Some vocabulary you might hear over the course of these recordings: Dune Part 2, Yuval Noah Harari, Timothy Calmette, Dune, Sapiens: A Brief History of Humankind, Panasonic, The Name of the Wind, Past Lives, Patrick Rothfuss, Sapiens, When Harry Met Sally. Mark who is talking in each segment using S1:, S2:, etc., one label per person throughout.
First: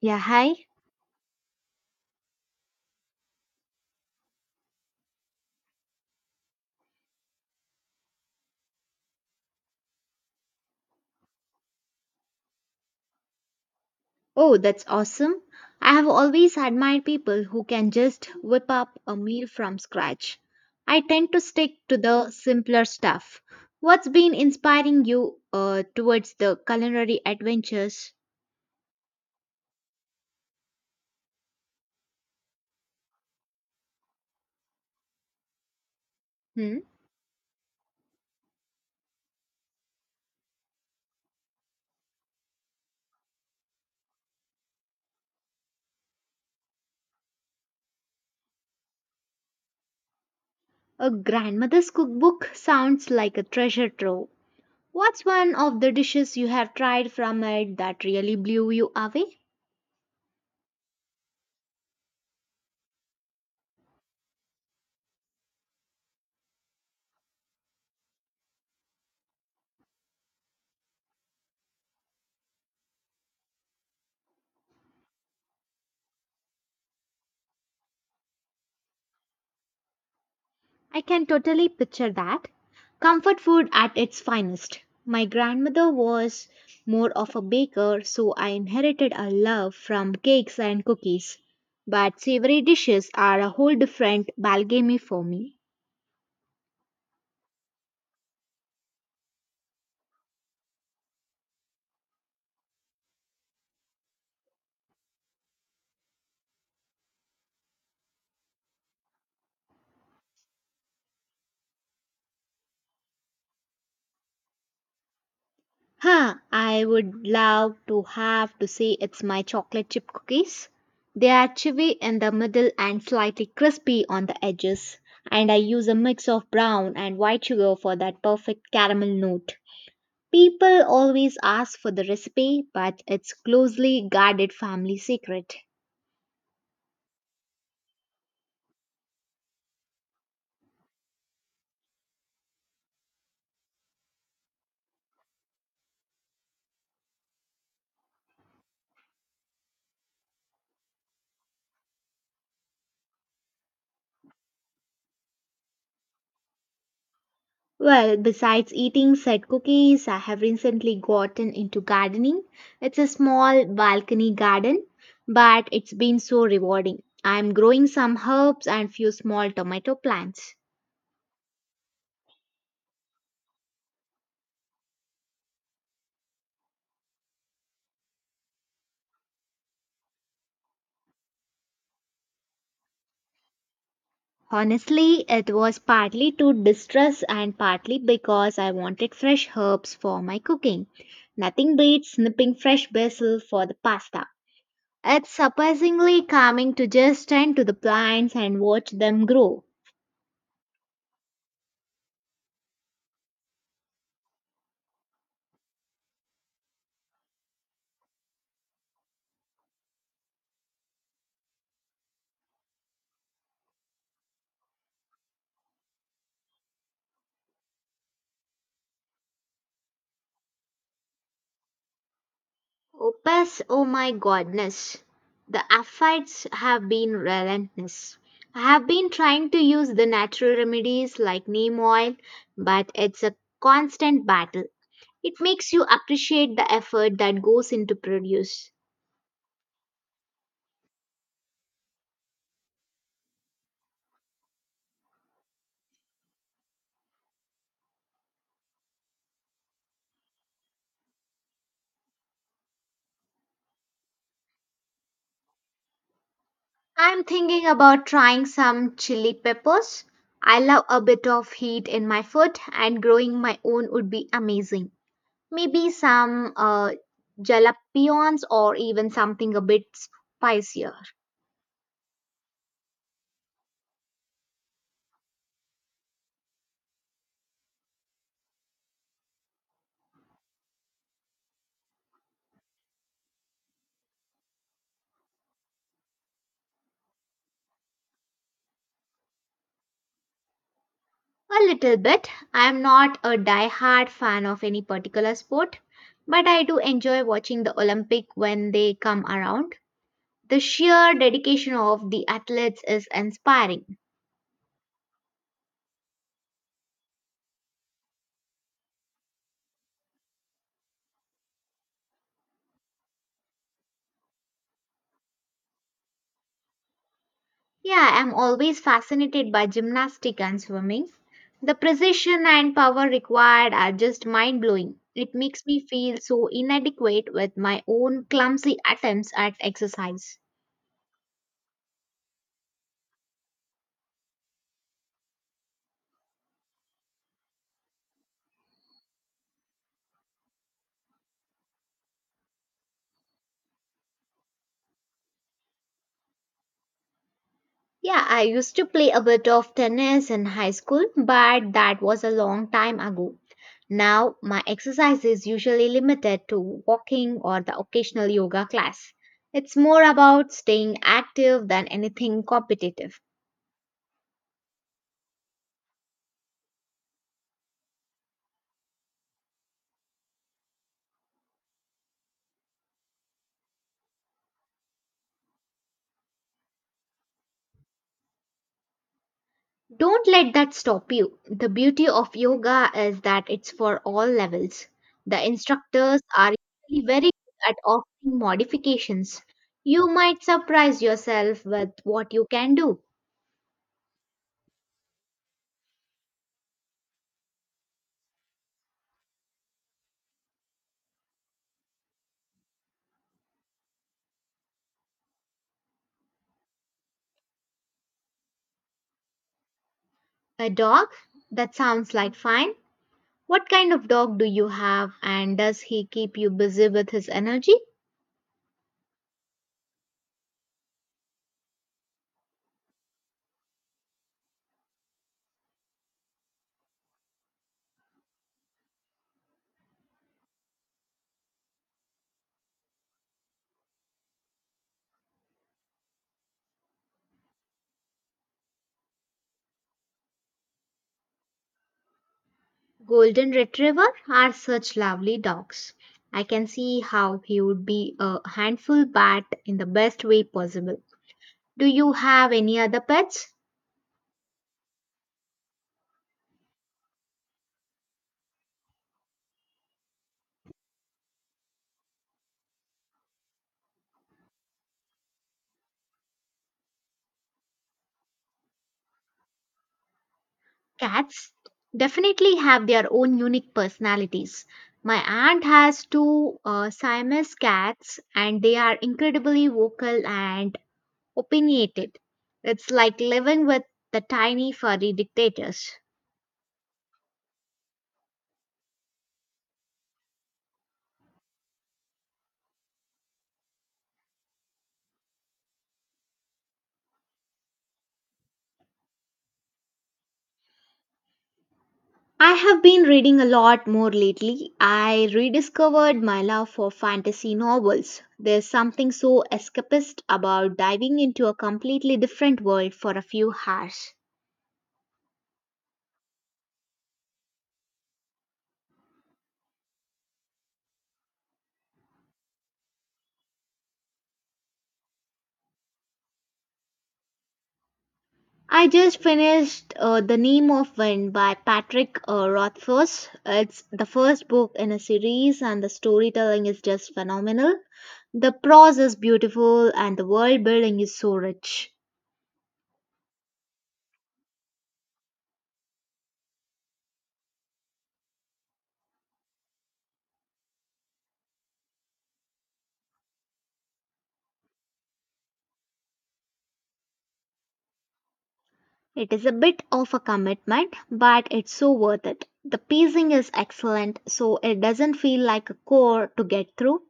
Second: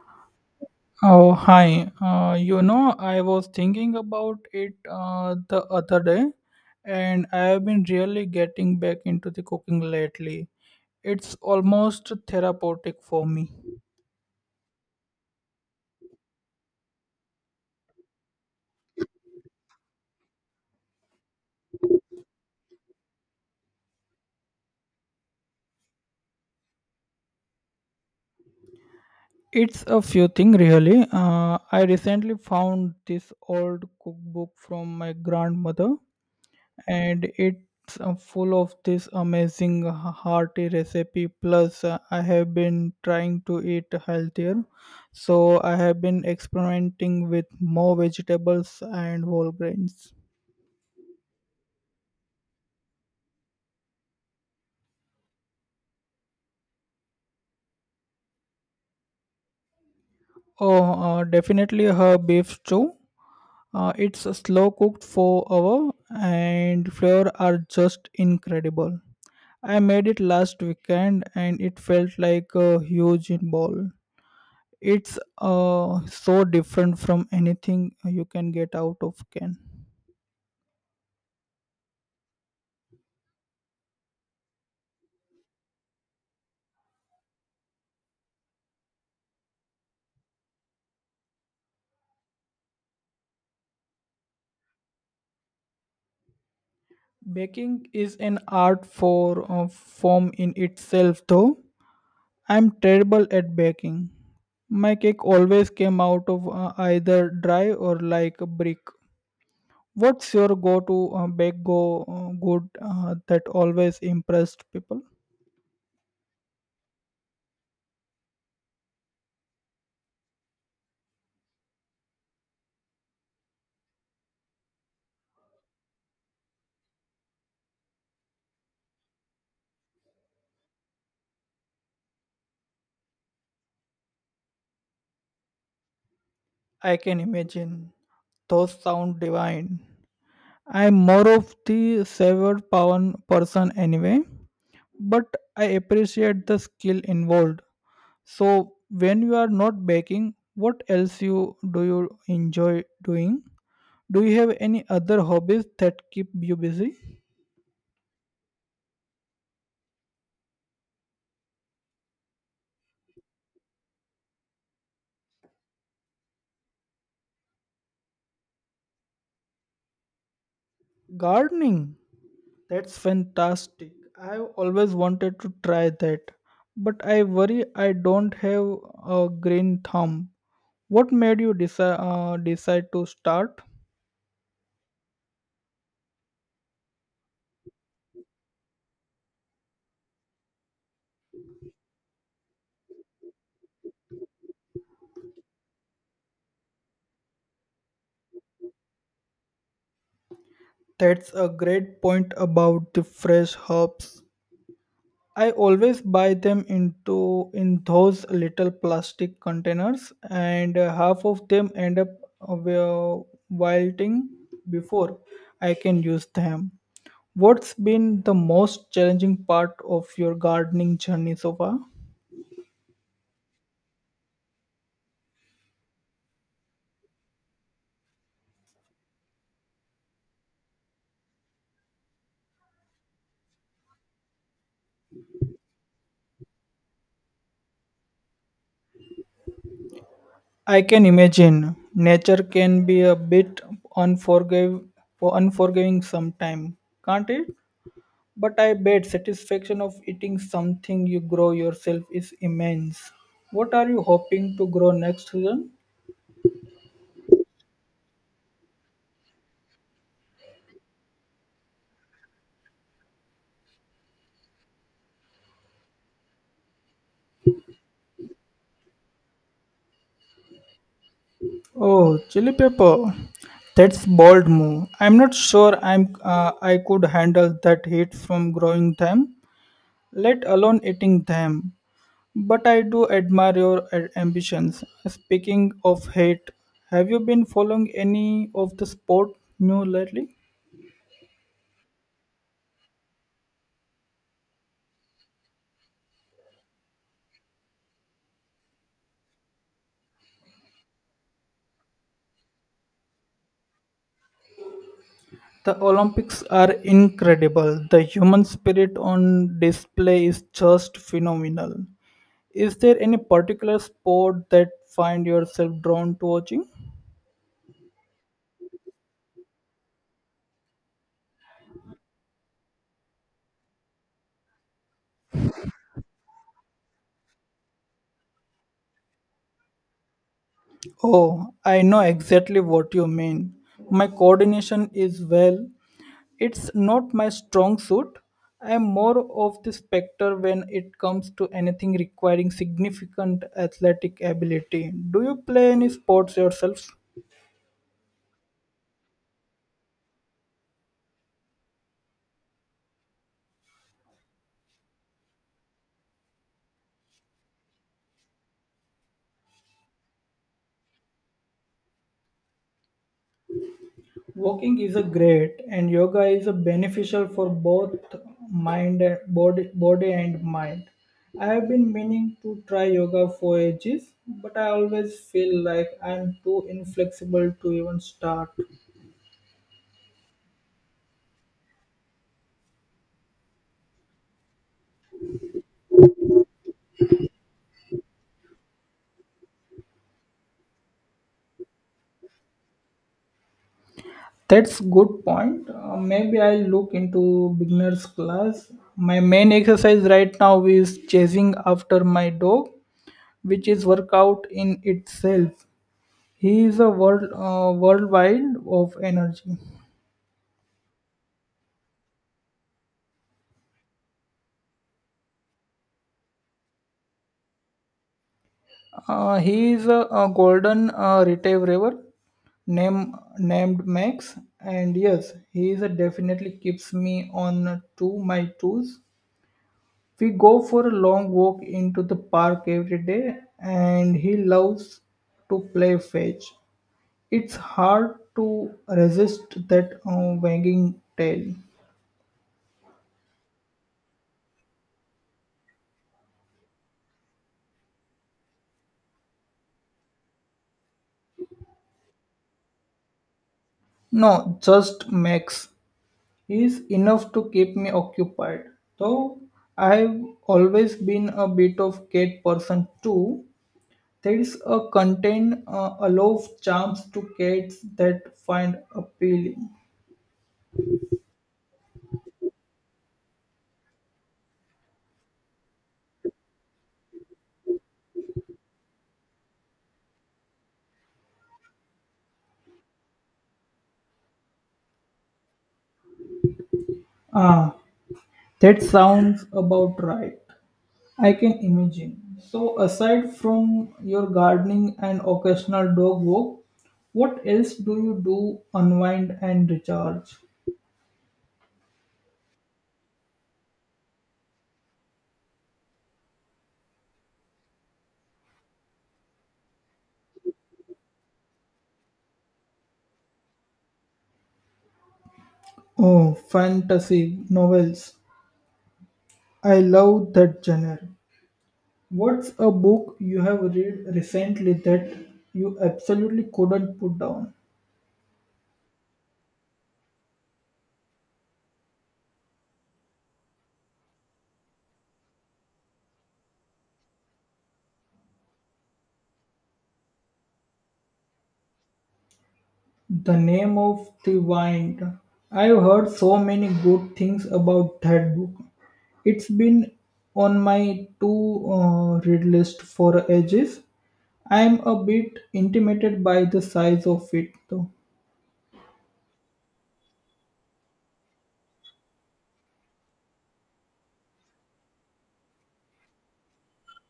S1: Yeah, hi.
S2: Oh, hi. I was thinking about it the other day, and I have been really getting back into the cooking lately. It's almost therapeutic for me.
S1: Oh, that's awesome. I have always admired people who can just whip up a meal from scratch. I tend to stick to the simpler stuff. What's been inspiring you towards the culinary adventures?
S2: It's a few things, really. I recently found this old cookbook from my grandmother,
S1: Hmm?
S2: and it's full of this amazing hearty recipe plus I have been trying to eat healthier, so I have been experimenting with more vegetables and whole grains.
S1: A grandmother's cookbook sounds like a treasure trove. What's one of the dishes you have tried from it that really blew you away?
S2: Oh Definitely her beef stew. It's a slow cooked for hour, and flavor are just incredible. I made it last weekend and it felt like a huge ball. It's so different from anything you can get out of can.
S1: I can totally picture that. Comfort food at its finest. My grandmother was more of a baker, so I inherited a love from cakes and cookies. But savory dishes are a whole different ballgame for me.
S2: Baking is an art for form in itself, though. I'm terrible at baking. My cake always came out of either dry or like a brick. What's your go-to bake go good that always impressed people?
S1: Huh, I would love to have to say it's my chocolate chip cookies. They are chewy in the middle and slightly crispy on the edges, and I use a mix of brown and white sugar for that perfect caramel note. People always ask for the recipe, but it's closely guarded family secret.
S2: I can imagine. Those sound divine. I'm more of the savour pound person anyway, but I appreciate the skill involved. So when you are not baking, what else you do you enjoy doing? Do you have any other hobbies that keep you busy?
S1: Well, besides eating set cookies, I have recently gotten into gardening. It's a small balcony garden, but it's been so rewarding. I'm growing some herbs and few small tomato plants.
S2: Gardening. That's fantastic. I've always wanted to try that, but I worry I don't have a green thumb. What made you decide to start?
S1: Honestly, it was partly to distress and partly because I wanted fresh herbs for my cooking. Nothing beats snipping fresh basil for the pasta. It's surprisingly calming to just tend to the plants and watch them grow.
S2: That's a great point about the fresh herbs. I always buy them into in those little plastic containers, and half of them end up wilting before I can use them. What's been the most challenging part of your gardening journey so far?
S1: Opus, oh my goodness. The efforts have been relentless. I have been trying to use the natural remedies like neem oil, but it's a constant battle. It makes you appreciate the effort that goes into produce.
S2: I can imagine nature can be a bit unforgive, unforgiving sometime, can't it? But I bet satisfaction of eating something you grow yourself is immense. What are you hoping to grow next season?
S1: I'm thinking about trying some chili peppers. I love a bit of heat in my food, and growing my own would be amazing. Maybe some jalapenos or even something a bit spicier.
S2: Oh, chili pepper. That's bold move. I'm not sure I could handle that heat from growing them, let alone eating them. But I do admire your ambitions. Speaking of hate, have you been following any of the sport new lately?
S1: A little bit. I'm not a die-hard fan of any particular sport, but I do enjoy watching the Olympic when they come around. The sheer dedication of the athletes is inspiring.
S2: The Olympics are incredible. The human spirit on display is just phenomenal. Is there any particular sport that find yourself drawn to watching?
S1: Yeah, I'm always fascinated by gymnastics and swimming. The precision and power required are just mind blowing. It makes me feel so inadequate with my own clumsy attempts at exercise.
S2: Oh, I know exactly what you mean. My coordination is well. It's not my strong suit. I'm more of the specter when it comes to anything requiring significant athletic ability. Do you play any sports yourself?
S1: Yeah, I used to play a bit of tennis in high school, but that was a long time ago. Now, my exercise is usually limited to walking or the occasional yoga class. It's more about staying active than anything competitive.
S2: Walking is a great and yoga is a beneficial for both mind and body, body and mind. I have been meaning to try yoga for ages, but I always feel like I'm too inflexible to even start.
S1: Don't let that stop you. The beauty of yoga is that it's for all levels. The instructors are usually very good at offering modifications. You might surprise yourself with what you can do.
S2: That's good point. Maybe I'll look into beginners class. My main exercise right now is chasing after my dog, which is workout in itself. He is a worldwide of energy.
S1: A dog? That sounds like fine. What kind of dog do you have and does he keep you busy with his energy?
S2: He is a golden retriever named Max, and yes, he is a definitely keeps me on to my toes. We go for a long walk into the park every day, and he loves to play fetch. It's hard to resist that wagging tail.
S1: Golden Retriever are such lovely dogs. I can see how he would be a handful bat in the best way possible. Do you have any other pets?
S2: No, just Max. Is enough to keep me occupied. Though I've always been a bit of cat person too, there's a aloof charms to cats that find appealing.
S1: Cats definitely have their own unique personalities. My aunt has two Siamese cats, and they are incredibly vocal and opinionated. It's like living with the tiny furry dictators.
S2: Ah, that sounds about right. I can imagine. So, aside from your gardening and occasional dog walk, what else do you do unwind and recharge?
S1: I have been reading a lot more lately. I rediscovered my love for fantasy novels. There's something so escapist about diving into a completely different world for a few hours.
S2: Oh, fantasy novels. I love that genre. What's a book you have read recently that you absolutely couldn't put down?
S1: I just finished The Name of Wind by Patrick Rothfuss. It's the first book in a series, and the storytelling is just phenomenal. The prose is beautiful, and the world building is so rich.
S2: The Name of the Wind. I've heard so many good things about that book. It's been on my to read list for ages. I'm a bit intimidated by the size of it though.
S1: It is a bit of a commitment, but it's so worth it. The pacing is excellent, so it doesn't feel like a chore to get through.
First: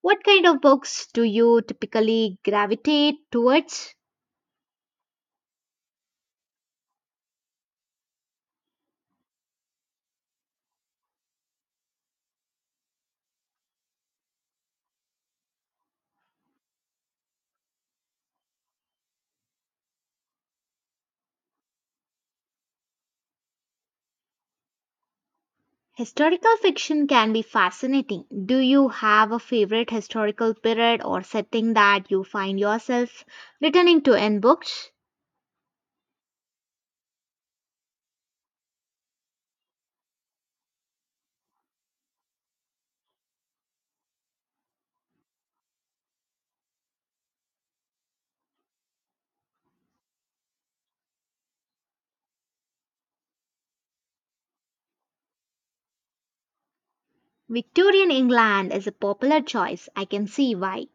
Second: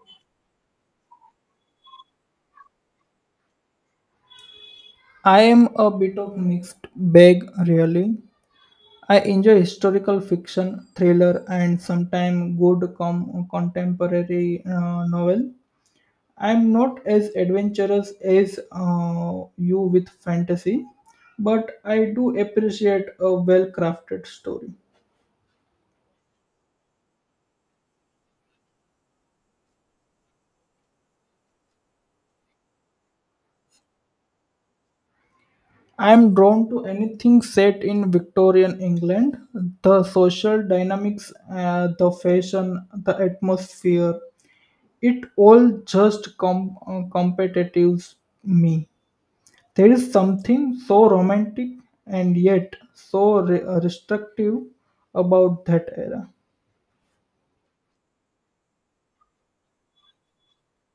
S1: What kind of books do you typically gravitate towards?
S2: I am a bit of mixed bag really. I enjoy historical fiction, thriller, and sometimes good contemporary novel. I'm not as adventurous as you with fantasy, but I do appreciate a well crafted story.
S1: Historical fiction can be fascinating. Do you have a favorite historical period or setting that you find yourself returning to in books?
S2: I'm drawn to anything set in Victorian England. The social dynamics, the fashion, the atmosphere, it all just competitive me. There is something so romantic and yet so restrictive about that era.
S1: Victorian England is a popular choice. I can see why.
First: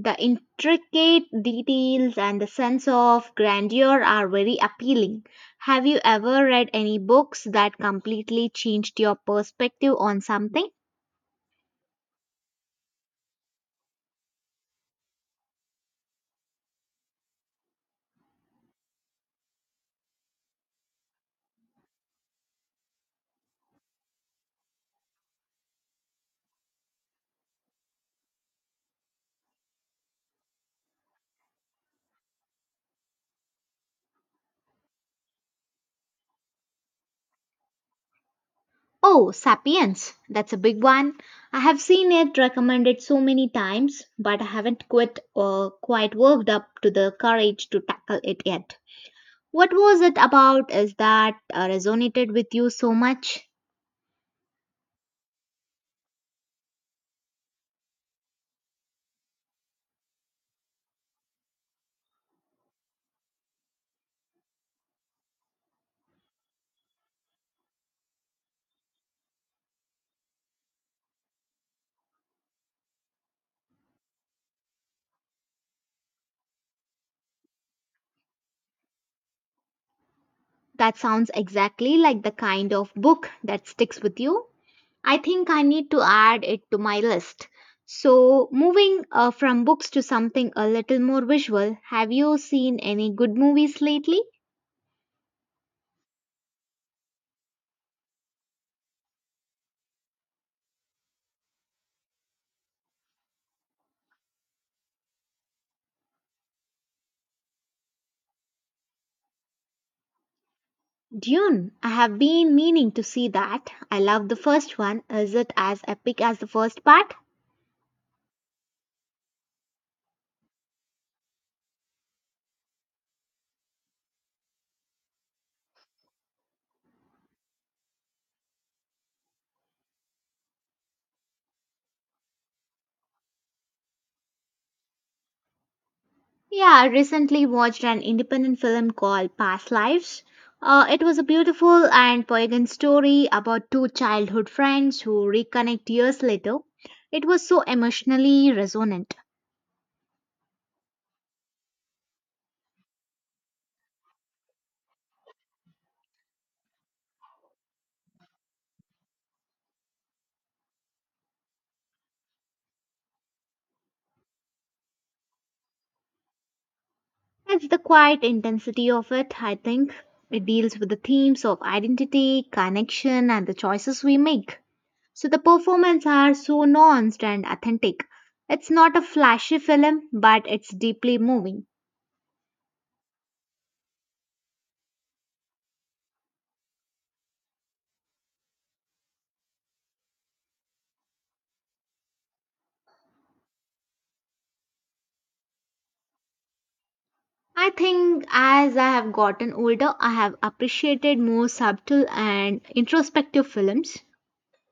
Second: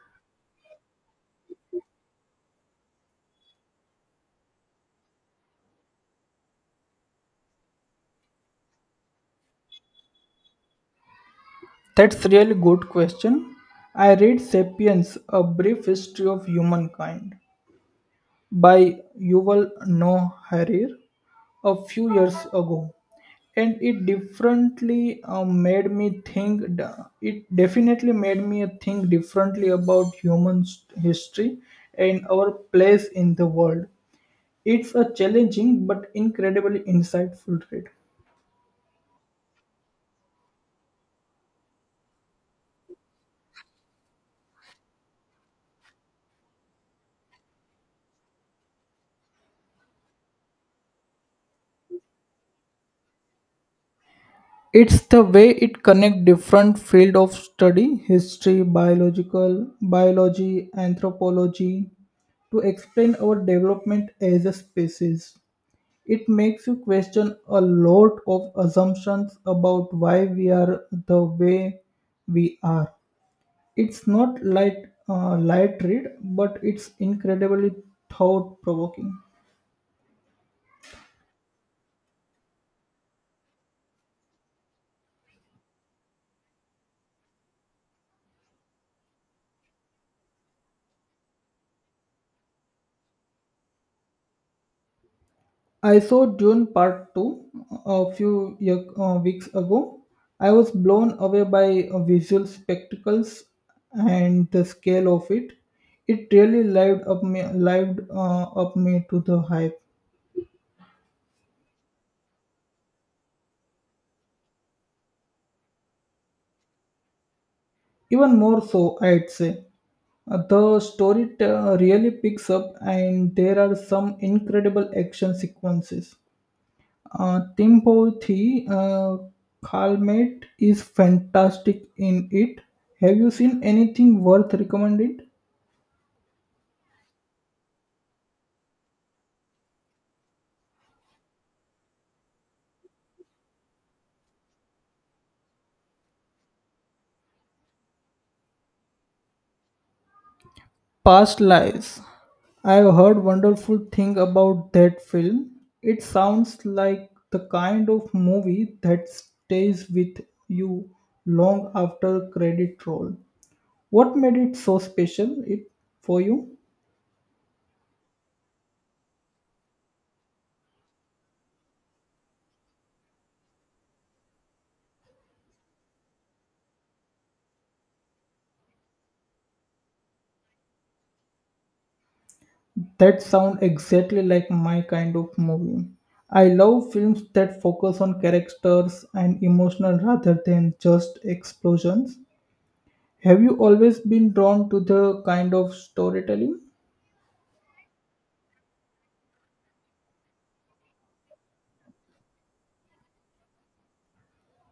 S1: The intricate details and the sense of grandeur are very appealing. Have you ever read any books that completely changed your perspective on something?
S2: That's really good question. I read *Sapiens: A Brief History of Humankind* by Yuval Noah Harari a few years ago, and it differently made me think. It definitely made me think differently about human history and our place in the world. It's a challenging but incredibly insightful read.
S1: Oh, Sapiens. That's a big one. I have seen it recommended so many times, but I haven't quite worked up to the courage to tackle it yet. What was it about? Is that resonated with you so much?
S2: It's the way it connects different fields of study, history, biology, anthropology, to explain our development as a species. It makes you question a lot of assumptions about why we are the way we are. It's not light, light read, but it's incredibly thought provoking.
S1: That sounds exactly like the kind of book that sticks with you. I think I need to add it to my list. So, moving from books to something a little more visual, have you seen any good movies lately?
S2: I saw Dune Part 2 a few weeks ago. I was blown away by visual spectacles and the scale of it. It really lived up me to the hype.
S1: Dune. I have been meaning to see that. I love the first one. Is it as epic as the first part?
S2: Even more so, I'd say. The story really picks up, and there are some incredible action sequences. Timothy Calmette is fantastic in it. Have you seen anything worth recommended?
S1: Yeah, I recently watched an independent film called Past Lives. It was a beautiful and poignant story about two childhood friends who reconnect years later. It was so emotionally resonant.
S2: Past Lives. I've heard wonderful thing about that film. It sounds like the kind of movie that stays with you long after credit roll. What made it so special for you?
S1: It's the quiet intensity of it, I think. It deals with the themes of identity, connection, and the choices we make. So the performances are so nuanced and authentic. It's not a flashy film, but it's deeply moving.
S2: That sound exactly like my kind of movie. I love films that focus on characters and emotional rather than just explosions. Have you always been drawn to the kind of storytelling?
S1: I think as I have gotten older, I have appreciated more subtle and introspective films,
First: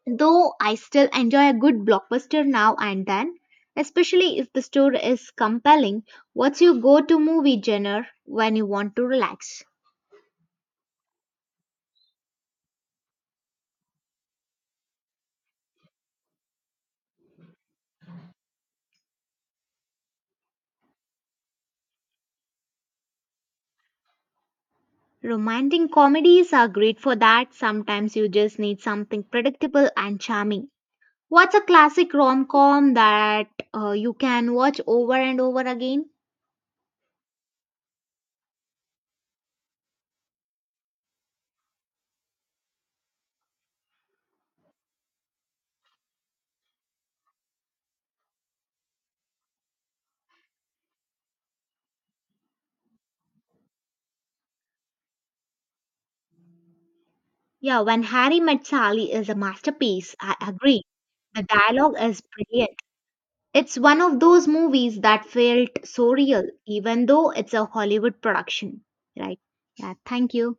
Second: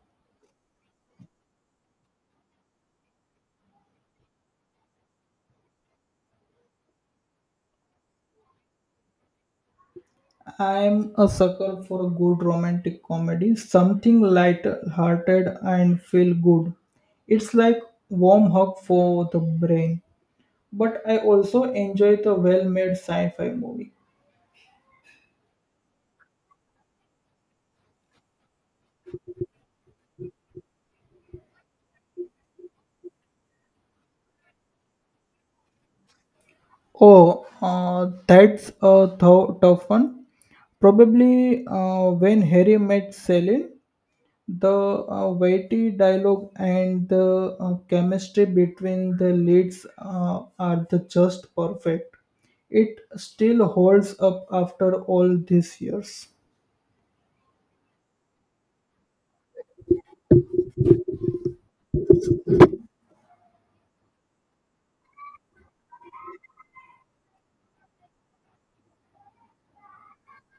S1: though I still enjoy a good blockbuster now and then, especially if the story is compelling. What's your go to movie genre when you want to relax?
S2: I'm a sucker for a good romantic comedy, something light-hearted and feel good. It's like warm hug for the brain. But I also enjoy the well-made sci-fi movie.
S1: Romantic comedies are great for that. Sometimes you just need something predictable and charming. What's a classic rom com that you can watch over and over again?
S2: Oh, that's a tough one. Probably when Harry met Sally, the witty dialogue and the chemistry between the leads are the just perfect. It still holds up after all these years.
S1: Yeah, when Harry met Sally is a masterpiece. I agree. The dialogue is brilliant. It's one of those movies that felt so real, even though it's a Hollywood production. Right. Yeah, thank you.